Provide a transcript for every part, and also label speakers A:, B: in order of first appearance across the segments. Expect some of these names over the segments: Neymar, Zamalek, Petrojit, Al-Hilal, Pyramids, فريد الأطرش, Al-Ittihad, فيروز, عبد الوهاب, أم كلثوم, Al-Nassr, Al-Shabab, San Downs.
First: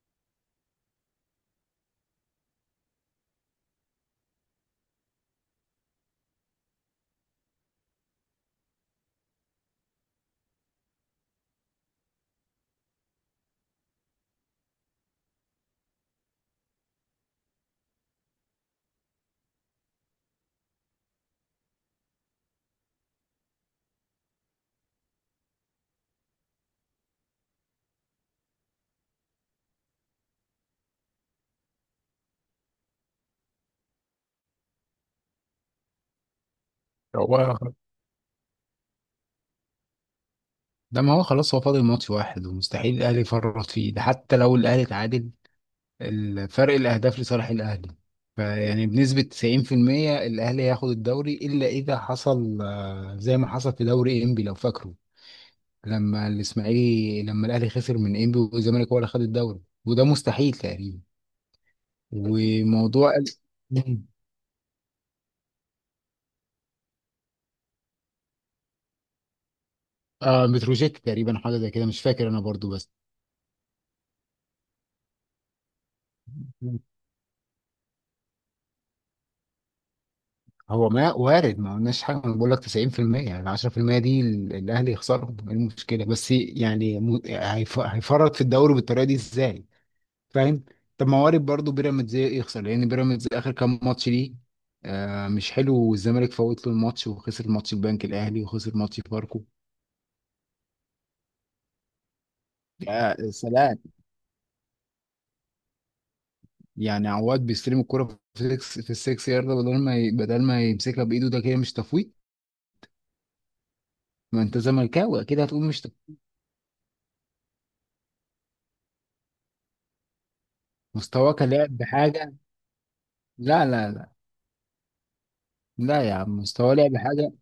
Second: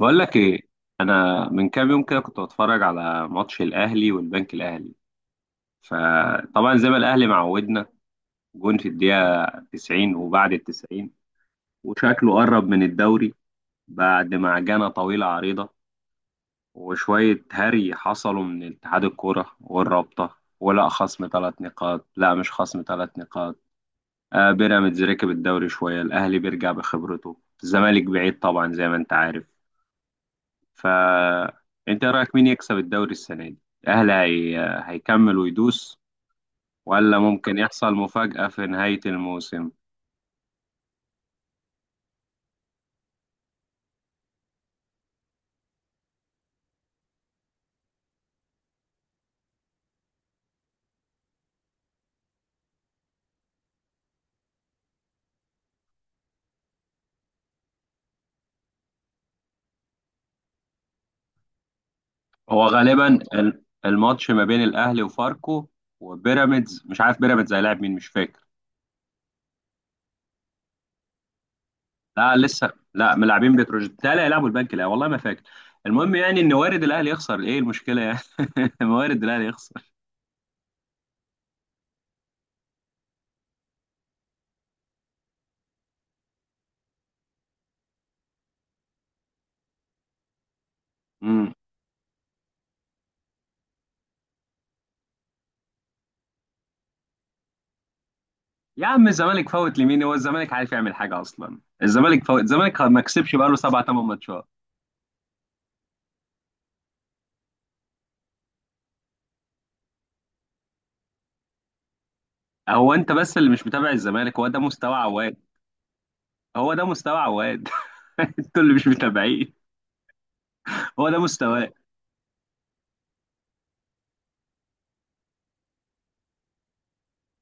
A: بقول لك ايه. انا من كام يوم كده كنت بتفرج على ماتش الاهلي والبنك الاهلي، فطبعا زي ما الاهلي معودنا، جون في الدقيقه 90 وبعد ال 90، وشكله قرب من الدوري بعد معجنه طويله عريضه وشويه هري حصلوا من اتحاد الكوره والرابطه، ولا خصم ثلاث نقاط، لا مش خصم ثلاث نقاط. آه، بيراميدز ركب الدوري شويه، الاهلي بيرجع بخبرته، الزمالك بعيد طبعا زي ما انت عارف. فأنت رأيك مين يكسب الدوري السنة دي؟ الأهلي هيكمل ويدوس، ولا ممكن
B: هو
A: يحصل مفاجأة في نهاية الموسم؟
B: ده ما هو خلاص هو فاضل ماتش واحد ومستحيل الاهلي يفرط فيه، ده حتى لو الاهلي اتعادل الفرق الاهداف لصالح الاهلي. فيعني بنسبة 90% الاهلي هياخد الدوري الا اذا حصل زي ما حصل في دوري انبي لو فاكره، لما الاسماعيلي، لما الاهلي خسر من انبي والزمالك هو اللي خد الدوري، وده مستحيل تقريبا.
A: هو
B: وموضوع
A: غالبا
B: ال- مم.
A: الماتش ما بين الأهلي وفاركو وبيراميدز. مش عارف بيراميدز هيلاعب مين، مش فاكر.
B: اه متروجيت تقريبا حاجة زي كده، مش فاكر
A: لا
B: انا برضو.
A: لسه،
B: بس
A: لا ملاعبين بتروجيت، لا هيلعبوا البنك، لا والله ما فاكر. المهم يعني ان وارد الاهلي يخسر، ايه المشكله يعني؟ وارد الاهلي يخسر.
B: هو ما وارد، ما قلناش حاجه، انا بقول لك 90%، يعني 10% دي الاهلي يخسرهم، ايه المشكله؟ بس يعني هيفرط في الدوري بالطريقه دي ازاي؟ فاهم؟ طب ما وارد
A: امم
B: برضه بيراميدز يخسر، لان بيراميدز اخر كام ماتش ليه آه مش حلو، والزمالك فوت له الماتش وخسر ماتش البنك، الاهلي وخسر
A: يا
B: ماتش
A: عم
B: فاركو.
A: الزمالك فوت لمين؟ هو الزمالك عارف يعمل حاجه اصلا؟ الزمالك فوت؟ الزمالك ما
B: يا
A: كسبش بقاله
B: سلام.
A: سبع ثمان ماتشات.
B: يعني عواد بيستلم الكرة في السكس، في السكس يارده، بدل ما بدل ما يمسكها بايده، ده كده مش تفويت؟
A: هو انت بس اللي مش متابع الزمالك،
B: ما
A: هو ده
B: انت
A: مستوى
B: زملكاوي
A: عواد.
B: اكيد هتقول مش تفويت.
A: هو ده مستوى عواد. انتوا اللي مش متابعين، هو ده
B: مستواك
A: مستواه.
B: لاعب بحاجه. لا لا لا، لا يا عم، مستواه لعب حاجه.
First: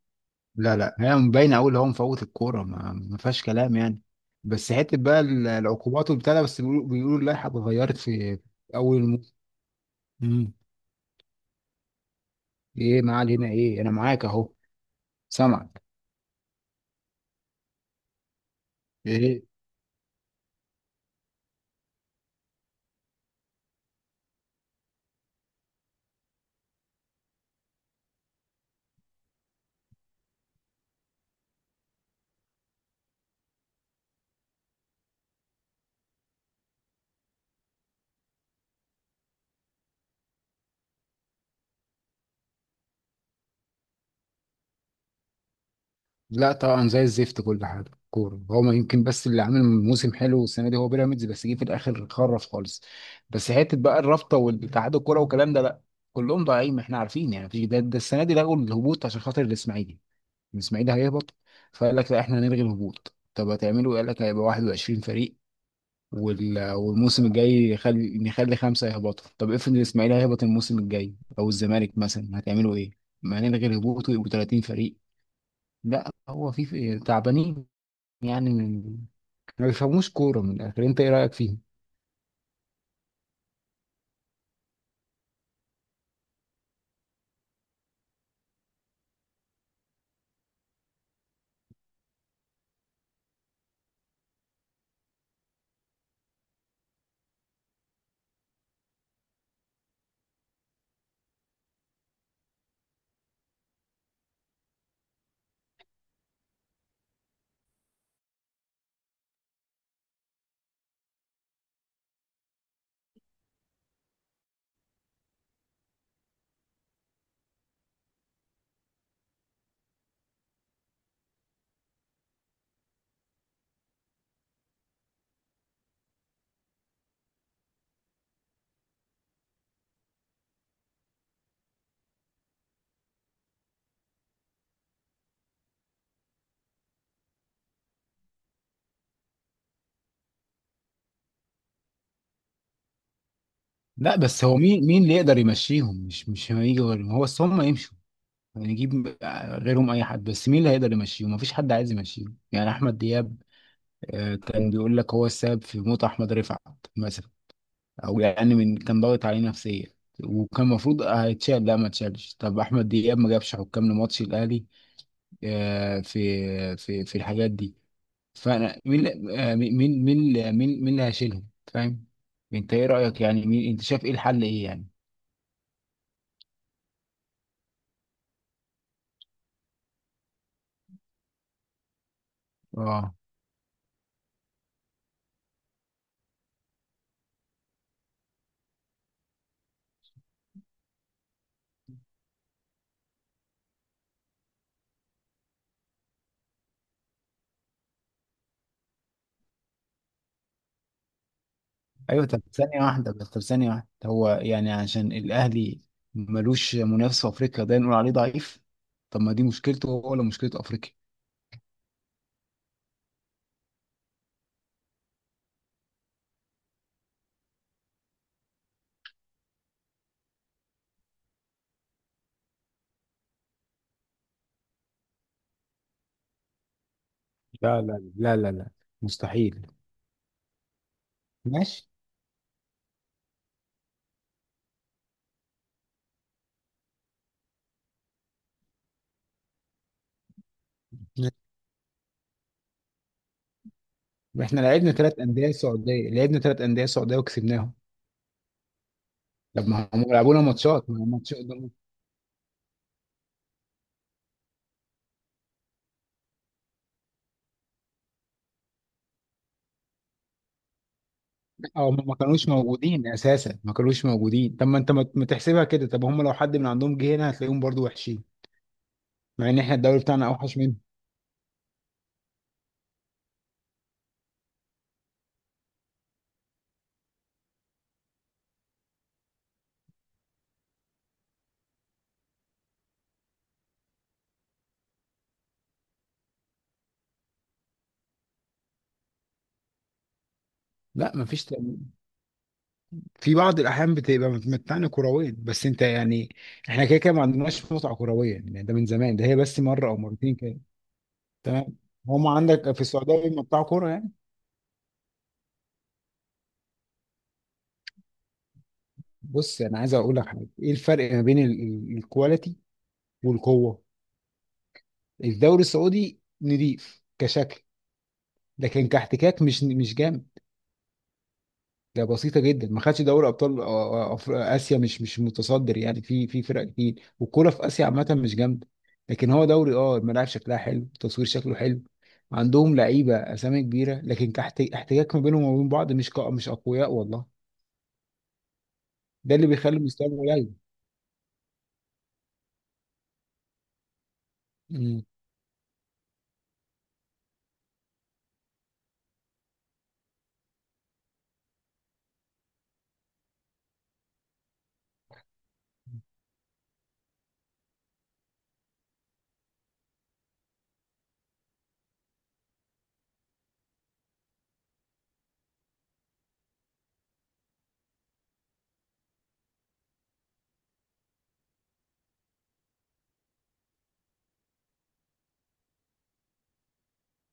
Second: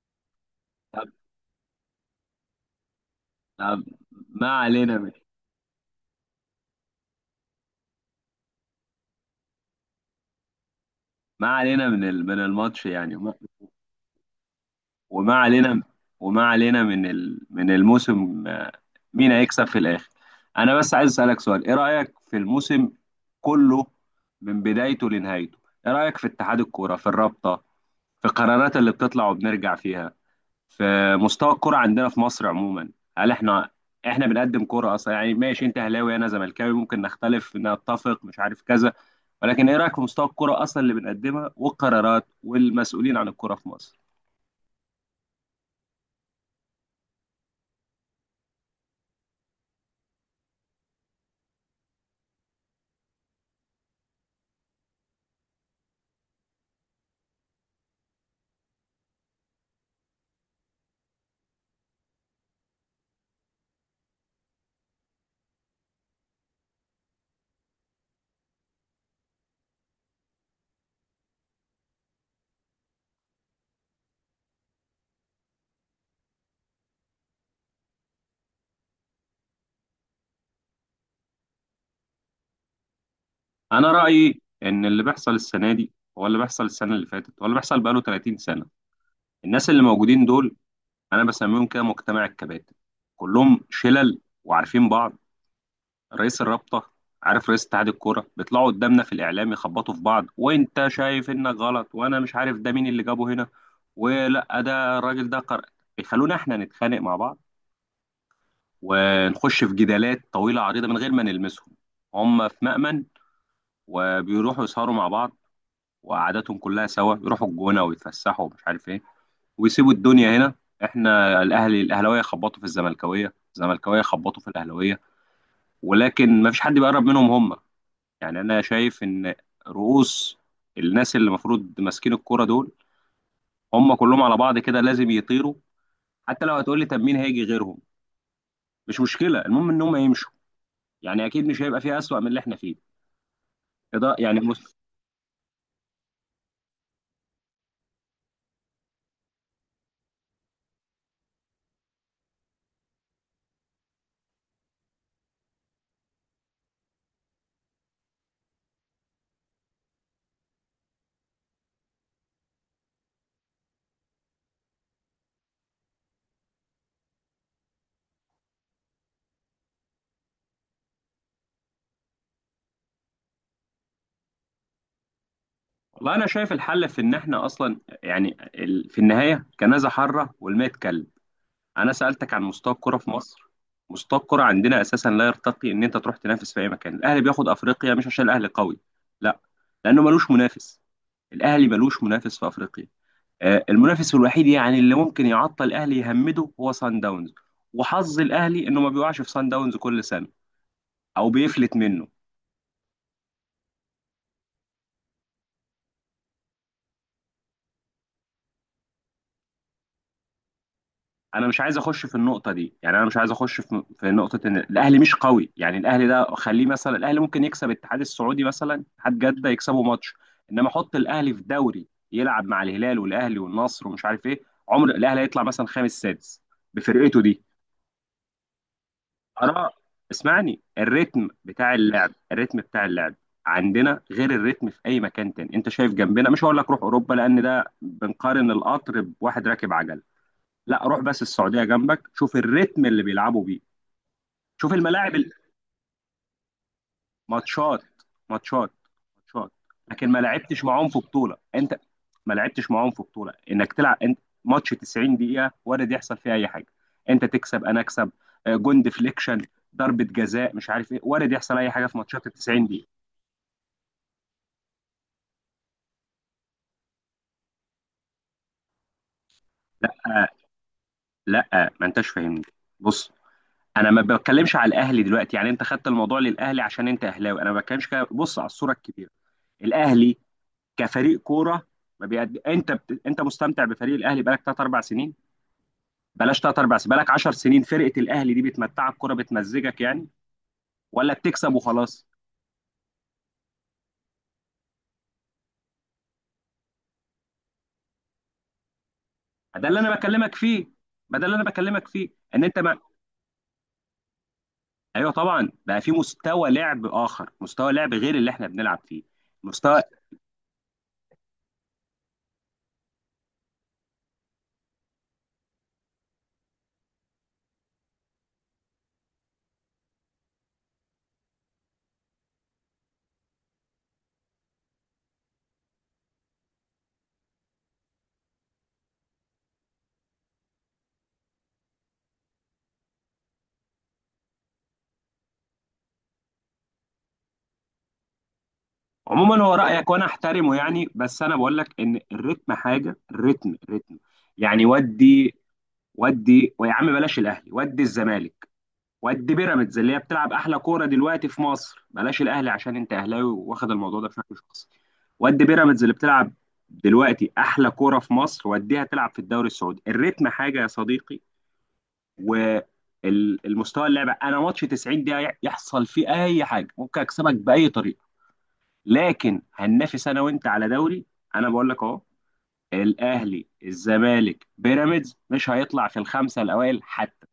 B: لا لا،
A: طب،
B: هي باينه قوي اللي هو مفوت الكوره، ما فيهاش كلام
A: طب،
B: يعني.
A: ما
B: بس حته
A: علينا من،
B: بقى العقوبات وبتاع ده، بس بيقولوا، بيقولوا اللائحه اتغيرت في اول الموسم. مم.
A: ما علينا من الماتش
B: ايه
A: يعني،
B: معال
A: وما
B: هنا ايه، انا معاك اهو،
A: وما علينا،
B: سامعك.
A: وما علينا من الموسم. مين
B: ايه.
A: هيكسب في الاخر؟ انا بس عايز اسالك سؤال: ايه رايك في الموسم كله، من بدايته لنهايته؟ ايه رايك في اتحاد الكوره، في الرابطه، في القرارات اللي بتطلع وبنرجع فيها، في مستوى الكرة عندنا في مصر عموما؟ هل احنا، احنا بنقدم كرة اصلا؟ يعني ماشي، انت اهلاوي انا زملكاوي، ممكن نختلف نتفق مش عارف كذا، ولكن ايه رأيك في مستوى الكرة اصلا اللي بنقدمها، والقرارات والمسؤولين عن الكرة في مصر؟
B: لا طبعا زي الزفت كل حاجه، كوره هو ما يمكن بس اللي عامل موسم حلو السنه دي هو بيراميدز، بس جه في الاخر خرف خالص. بس حته بقى الرابطه والاتحاد الكوره والكلام ده لا، كلهم ضايعين، ما احنا عارفين يعني. ده السنه دي لغوا الهبوط عشان خاطر الاسماعيلي، الاسماعيلي هيهبط. فقال لك لا احنا هنلغي الهبوط. طب هتعملوا ايه؟ قال لك هيبقى 21 فريق، والموسم الجاي نخلي خمسه يهبطوا. طب افرض الاسماعيلي هيهبط الموسم الجاي او الزمالك مثلا، هتعملوا ايه؟ ما هنلغي الهبوط ويبقوا 30 فريق؟ لا هو تعبانين يعني. ما بيفهموش كوره من الاخر، انت ايه رايك فيهم؟
A: انا رأيي ان اللي بيحصل السنة دي هو اللي بيحصل السنة اللي فاتت، هو اللي بيحصل بقاله 30 سنة. الناس اللي موجودين دول انا بسميهم كده مجتمع الكباتن، كلهم شلل وعارفين بعض. رئيس الرابطة، عارف، رئيس اتحاد الكورة، بيطلعوا قدامنا في الإعلام يخبطوا في بعض وأنت شايف إنك غلط، وأنا مش عارف ده مين اللي جابه هنا، ولا ده الراجل ده بيخلونا إحنا نتخانق مع بعض، ونخش في جدالات طويلة عريضة من غير ما نلمسهم. هم في مأمن، وبيروحوا يسهروا مع بعض، وقعداتهم كلها سوا، يروحوا الجونة ويتفسحوا ومش عارف إيه، ويسيبوا الدنيا هنا. إحنا الأهلي، الأهلاوية خبطوا في الزملكاوية، الزملكاوية خبطوا في الأهلاوية، ولكن ما فيش حد بيقرب منهم هم. يعني انا شايف ان رؤوس الناس اللي المفروض ماسكين الكرة دول، هم كلهم على بعض كده لازم يطيروا. حتى لو هتقول لي طب مين هيجي غيرهم، مش مشكلة، المهم ان هم يمشوا. يعني اكيد مش هيبقى فيها اسوأ من اللي احنا فيه. ده
B: لا
A: يعني
B: بس هو مين، مين اللي يقدر يمشيهم؟ مش هيجي غيرهم، هو بس هم يمشوا، نجيب غيرهم اي حد، بس مين اللي هيقدر يمشيهم؟ مفيش حد عايز يمشيهم، يعني احمد دياب كان بيقول لك هو السبب في موت احمد رفعت مثلا، او يعني من كان ضاغط عليه نفسيا، وكان المفروض هيتشال، لا ما اتشالش. طب احمد دياب ما جابش حكام لماتش الاهلي، آه، في في الحاجات دي. فانا مين اللي- آه، مين مين مين مين مين اللي هيشيلهم؟ فاهم؟ انت ايه رايك؟ يعني مين؟ انت شايف ايه الحل؟ ايه يعني؟
A: والله انا شايف الحل في ان احنا اصلا، يعني في النهاية كنازة حرة والماء اتكلم. انا سألتك عن مستوى الكرة في
B: اه.
A: مصر. مستوى الكرة عندنا اساسا لا يرتقي ان انت تروح تنافس في اي مكان. الاهلي بياخد افريقيا مش عشان الاهلي قوي، لا، لانه ملوش منافس. الاهلي ملوش منافس في افريقيا. آه، المنافس الوحيد يعني اللي ممكن يعطل الاهلي يهمده هو سان داونز، وحظ الاهلي انه ما بيقعش في سان داونز كل سنه، او بيفلت منه.
B: ايوه طب ثانيه واحده بس، طب ثانيه واحده، هو يعني عشان الاهلي ملوش منافس في افريقيا ده نقول عليه ضعيف؟ طب ما دي مشكلته هو ولا مشكله افريقيا؟
A: انا مش عايز اخش في النقطه دي، يعني انا مش عايز اخش في نقطه ان الاهلي مش قوي. يعني الاهلي ده خليه، مثلا الاهلي ممكن يكسب الاتحاد السعودي، مثلا اتحاد جده يكسبه ماتش، انما حط الاهلي في دوري يلعب مع الهلال والاهلي والنصر ومش عارف ايه، عمر الاهلي هيطلع مثلا خامس سادس بفرقته دي.
B: لا لا لا لا لا، مستحيل.
A: انا، اسمعني، الريتم بتاع
B: ماشي.
A: اللعب، الريتم بتاع اللعب عندنا غير الريتم في اي مكان تاني. انت شايف جنبنا، مش هقول لك روح اوروبا لان ده بنقارن القطر بواحد راكب عجل، لا، روح بس
B: ماشي.
A: السعوديه جنبك، شوف الريتم اللي بيلعبوا بيه.
B: احنا
A: شوف
B: لعبنا
A: الملاعب
B: ثلاث انديه سعوديه، لعبنا ثلاث انديه سعوديه وكسبناهم.
A: ماتشات، ماتشات، شاط.
B: طب ما
A: لكن
B: هم
A: ما
B: لعبونا
A: لعبتش معاهم
B: ماتشات،
A: في
B: ما هم
A: بطوله
B: ماتشات،
A: انت، ما لعبتش معاهم في بطوله انك تلعب انت. ماتش 90 دقيقه وارد يحصل فيها اي حاجه. انت تكسب، انا اكسب، آه، جون ديفليكشن، ضربه جزاء، مش عارف ايه. وارد يحصل اي حاجه
B: او
A: في
B: هم ما
A: ماتشات ال
B: كانوش
A: 90 دقيقه.
B: موجودين اساسا، ما كانوش موجودين. طب ما انت ما تحسبها كده، طب هم لو حد من عندهم جه هنا هتلاقيهم برضو وحشين، مع ان احنا الدوري بتاعنا
A: لا
B: اوحش منهم.
A: لا ما انتش فاهمني، بص، انا ما بتكلمش على الاهلي دلوقتي، يعني انت خدت الموضوع للاهلي عشان انت اهلاوي، انا ما بتكلمش كده، بص على الصوره الكبيره. الاهلي كفريق كوره ما بيقد... انت بت... انت مستمتع بفريق الاهلي بقالك 3 4 سنين؟ بلاش تلات ارباع سنين، بقالك 10 سنين فرقه الاهلي دي بتمتعك كوره، بتمزجك يعني،
B: لا
A: ولا
B: ما فيش.
A: بتكسب وخلاص؟
B: في بعض الاحيان بتبقى متمتعني كرويا، بس انت يعني احنا كده كده ما عندناش متعه كرويه يعني، ده من زمان ده، هي بس
A: ده اللي
B: مره
A: انا
B: او
A: بكلمك
B: مرتين كده.
A: فيه، ما ده اللي انا
B: تمام.
A: بكلمك فيه.
B: هم
A: ان انت
B: عندك
A: ما...
B: في السعوديه بيمتعوا كوره يعني.
A: ايوه طبعا بقى، في مستوى لعب اخر، مستوى لعب غير اللي احنا بنلعب فيه.
B: بص انا
A: مستوى،
B: عايز اقول لك حاجه، ايه الفرق ما بين الكواليتي والقوه؟ الدوري السعودي نضيف كشكل، لكن كاحتكاك مش مش جامد، ده بسيطه جدا، ما خدش دوري ابطال اسيا، مش مش متصدر يعني، في في فرق كتير، والكوره في اسيا عامه مش جامده. لكن هو دوري اه الملاعب شكلها حلو، التصوير شكله حلو، عندهم لعيبه اسامي كبيره، لكن كاحتكاك ما بينهم وبين بعض مش اقوياء والله، ده
A: عموما
B: اللي
A: هو
B: بيخلي
A: رايك وانا
B: مستواهم قليل.
A: احترمه يعني، بس انا بقول لك ان الريتم حاجه. الريتم، الريتم، يعني
B: مم.
A: ودي، ودي ويا عم بلاش الاهلي، ودي الزمالك وقد بيراميدز اللي هي بتلعب احلى كوره دلوقتي في مصر، بلاش الاهلي عشان انت اهلاوي واخد الموضوع ده بشكل شخصي، وقد بيراميدز اللي بتلعب دلوقتي احلى كوره في مصر، وديها تلعب في الدوري السعودي. الريتم حاجه يا صديقي، والمستوى، اللعبه انا، ماتش 90 دقيقه يحصل فيه اي حاجه، ممكن اكسبك باي طريقه، لكن هننافس انا وانت على دوري، انا بقول لك اهو الاهلي الزمالك بيراميدز مش هيطلع في الخمسه الاوائل حتى.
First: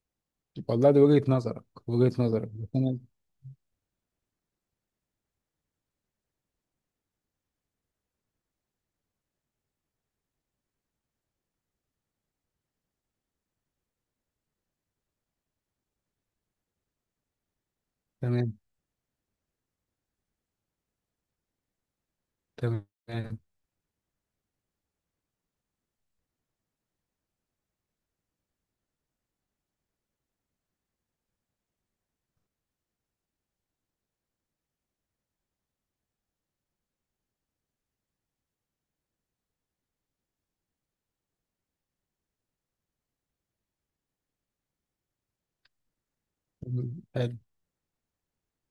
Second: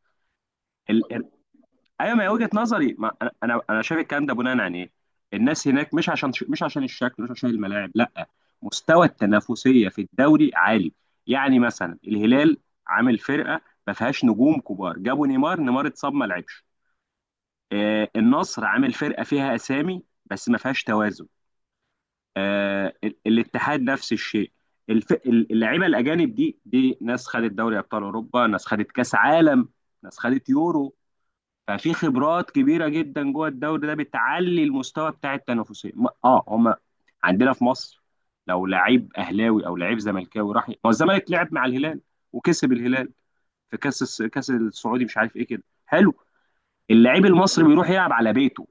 B: والله دي وجهه نظرك،
A: ايوه ما
B: وجهه
A: هي
B: نظرك،
A: وجهه
B: بس
A: نظري،
B: أنا.
A: ما انا انا أنا شايف الكلام ده بناء عن ايه؟ الناس هناك مش عشان، مش عشان الشكل، مش عشان الملاعب، لا، مستوى التنافسيه في الدوري عالي. يعني مثلا الهلال عامل فرقه ما فيهاش نجوم كبار، جابوا نيمار، نيمار اتصاب ما لعبش. آه،
B: تمام.
A: النصر عامل فرقه فيها اسامي بس ما فيهاش توازن.
B: تمام.
A: آه، الاتحاد نفس الشيء. اللعيبه الاجانب دي ناس خدت دوري ابطال اوروبا، ناس خدت كاس عالم، ناس خدت يورو. ففي خبرات كبيره جدا جوه الدوري ده بتعلي المستوى بتاع التنافسيه. هم عندنا في مصر لو لعيب اهلاوي او لعيب زملكاوي راح، ما هو الزمالك لعب مع الهلال وكسب الهلال في كاس السعودي مش عارف ايه، كده حلو. اللعيب
B: حلو.
A: المصري بيروح يلعب على بيته،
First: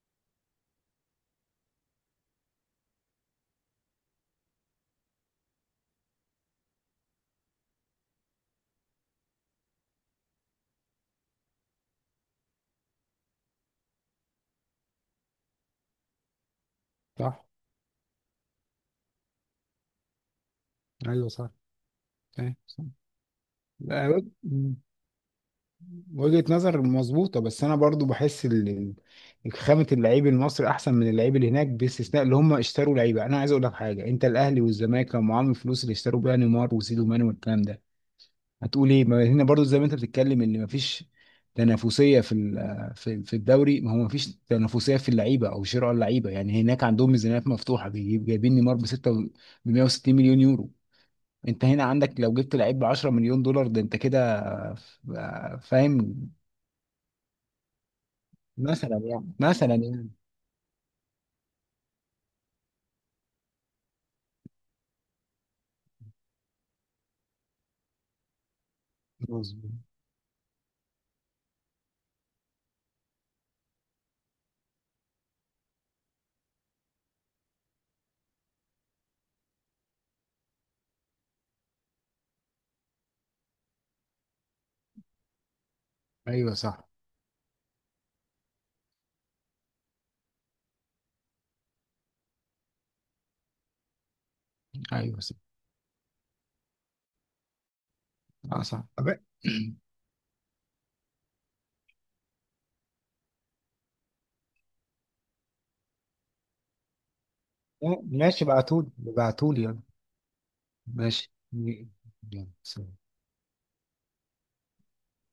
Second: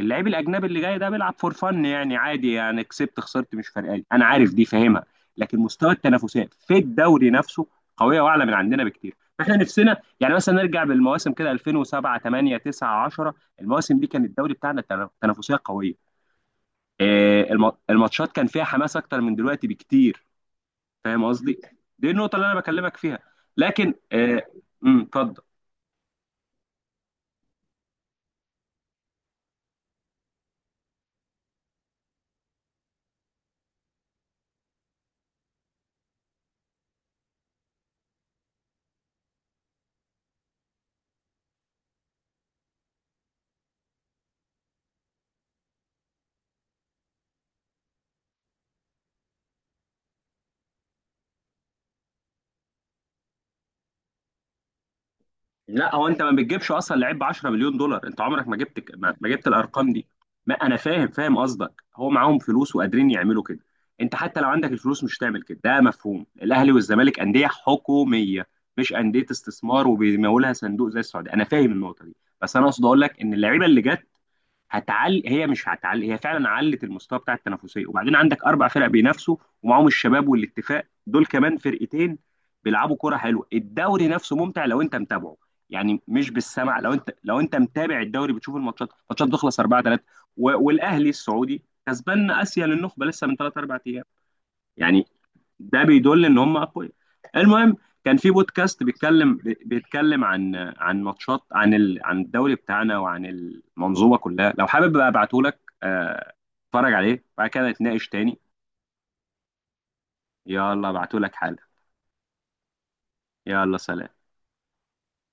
A: اللعيب الاجنبي اللي جاي ده بيلعب فور فن يعني، عادي يعني، كسبت خسرت مش فارقه لي، انا عارف دي فاهمها. لكن مستوى التنافسات في الدوري نفسه قويه واعلى من عندنا بكتير. فاحنا نفسنا يعني مثلا نرجع بالمواسم كده 2007 8 9 10، المواسم دي كان الدوري بتاعنا تنافسيه قويه. آه،
B: صح.
A: الماتشات كان فيها حماس اكتر من دلوقتي بكتير، فاهم
B: ايوه صح.
A: قصدي؟ دي النقطه اللي
B: صحيح،
A: انا
B: صح.
A: بكلمك فيها. لكن
B: لا، وج-
A: آه،
B: مم.
A: اتفضل.
B: وجهة نظر مظبوطة، بس أنا برضو بحس خامة اللعيب المصري أحسن من اللعيب اللي هناك، باستثناء اللي هم اشتروا لعيبة. أنا عايز أقول لك حاجة، أنت الأهلي والزمالك لما معاهم الفلوس اللي اشتروا بيها نيمار وسيدو ماني والكلام ده هتقول إيه؟ ما هنا برضو زي ما أنت بتتكلم إن مفيش تنافسية في الدوري، ما هو مفيش تنافسية في اللعيبة أو شراء اللعيبة، يعني هناك عندهم ميزانيات مفتوحة، جايبين نيمار ب 6 ب 160 مليون يورو، انت هنا عندك لو جبت لعيب ب 10 مليون دولار ده انت كده. ف-
A: لا، هو
B: فاهم؟
A: انت ما بتجيبش اصلا لعيب ب 10 مليون دولار، انت عمرك ما جبت،
B: مثلا
A: ما
B: يعني،
A: جبت
B: مثلا
A: الارقام دي.
B: يعني.
A: ما انا فاهم، فاهم قصدك، هو معاهم فلوس وقادرين يعملوا كده. انت حتى لو عندك الفلوس مش هتعمل كده، ده مفهوم الاهلي والزمالك انديه حكوميه، مش انديه
B: مظبوط.
A: استثمار وبيمولها صندوق زي السعوديه، انا فاهم النقطه دي. بس انا اقصد اقول لك ان اللعيبه اللي جت هتعلي، هي مش هتعلي، هي فعلا علت المستوى بتاع التنافسيه، وبعدين عندك اربع فرق بينافسوا، ومعاهم الشباب والاتفاق دول كمان فرقتين بيلعبوا كوره حلوه. الدوري نفسه ممتع لو انت متابعه، يعني مش
B: ايوه
A: بالسمع،
B: صح.
A: لو انت، لو انت متابع الدوري بتشوف الماتشات، الماتشات بتخلص 4 3، والاهلي السعودي كسبان اسيا للنخبه لسه من 3 4 ايام يعني،
B: ايوه صح.
A: ده بيدل ان هم اقوياء. المهم، كان في
B: اه
A: بودكاست
B: صح. طب
A: بيتكلم، بيتكلم عن، عن ماتشات، عن عن الدوري بتاعنا وعن المنظومه كلها، لو حابب بقى ابعته لك، آه، اتفرج عليه بعد كده نتناقش تاني.
B: ماشي، ابعتولي، ابعتولي يلا.
A: يلا ابعته
B: ماشي.
A: لك حالا.
B: يلا، سلام.
A: يلا سلام.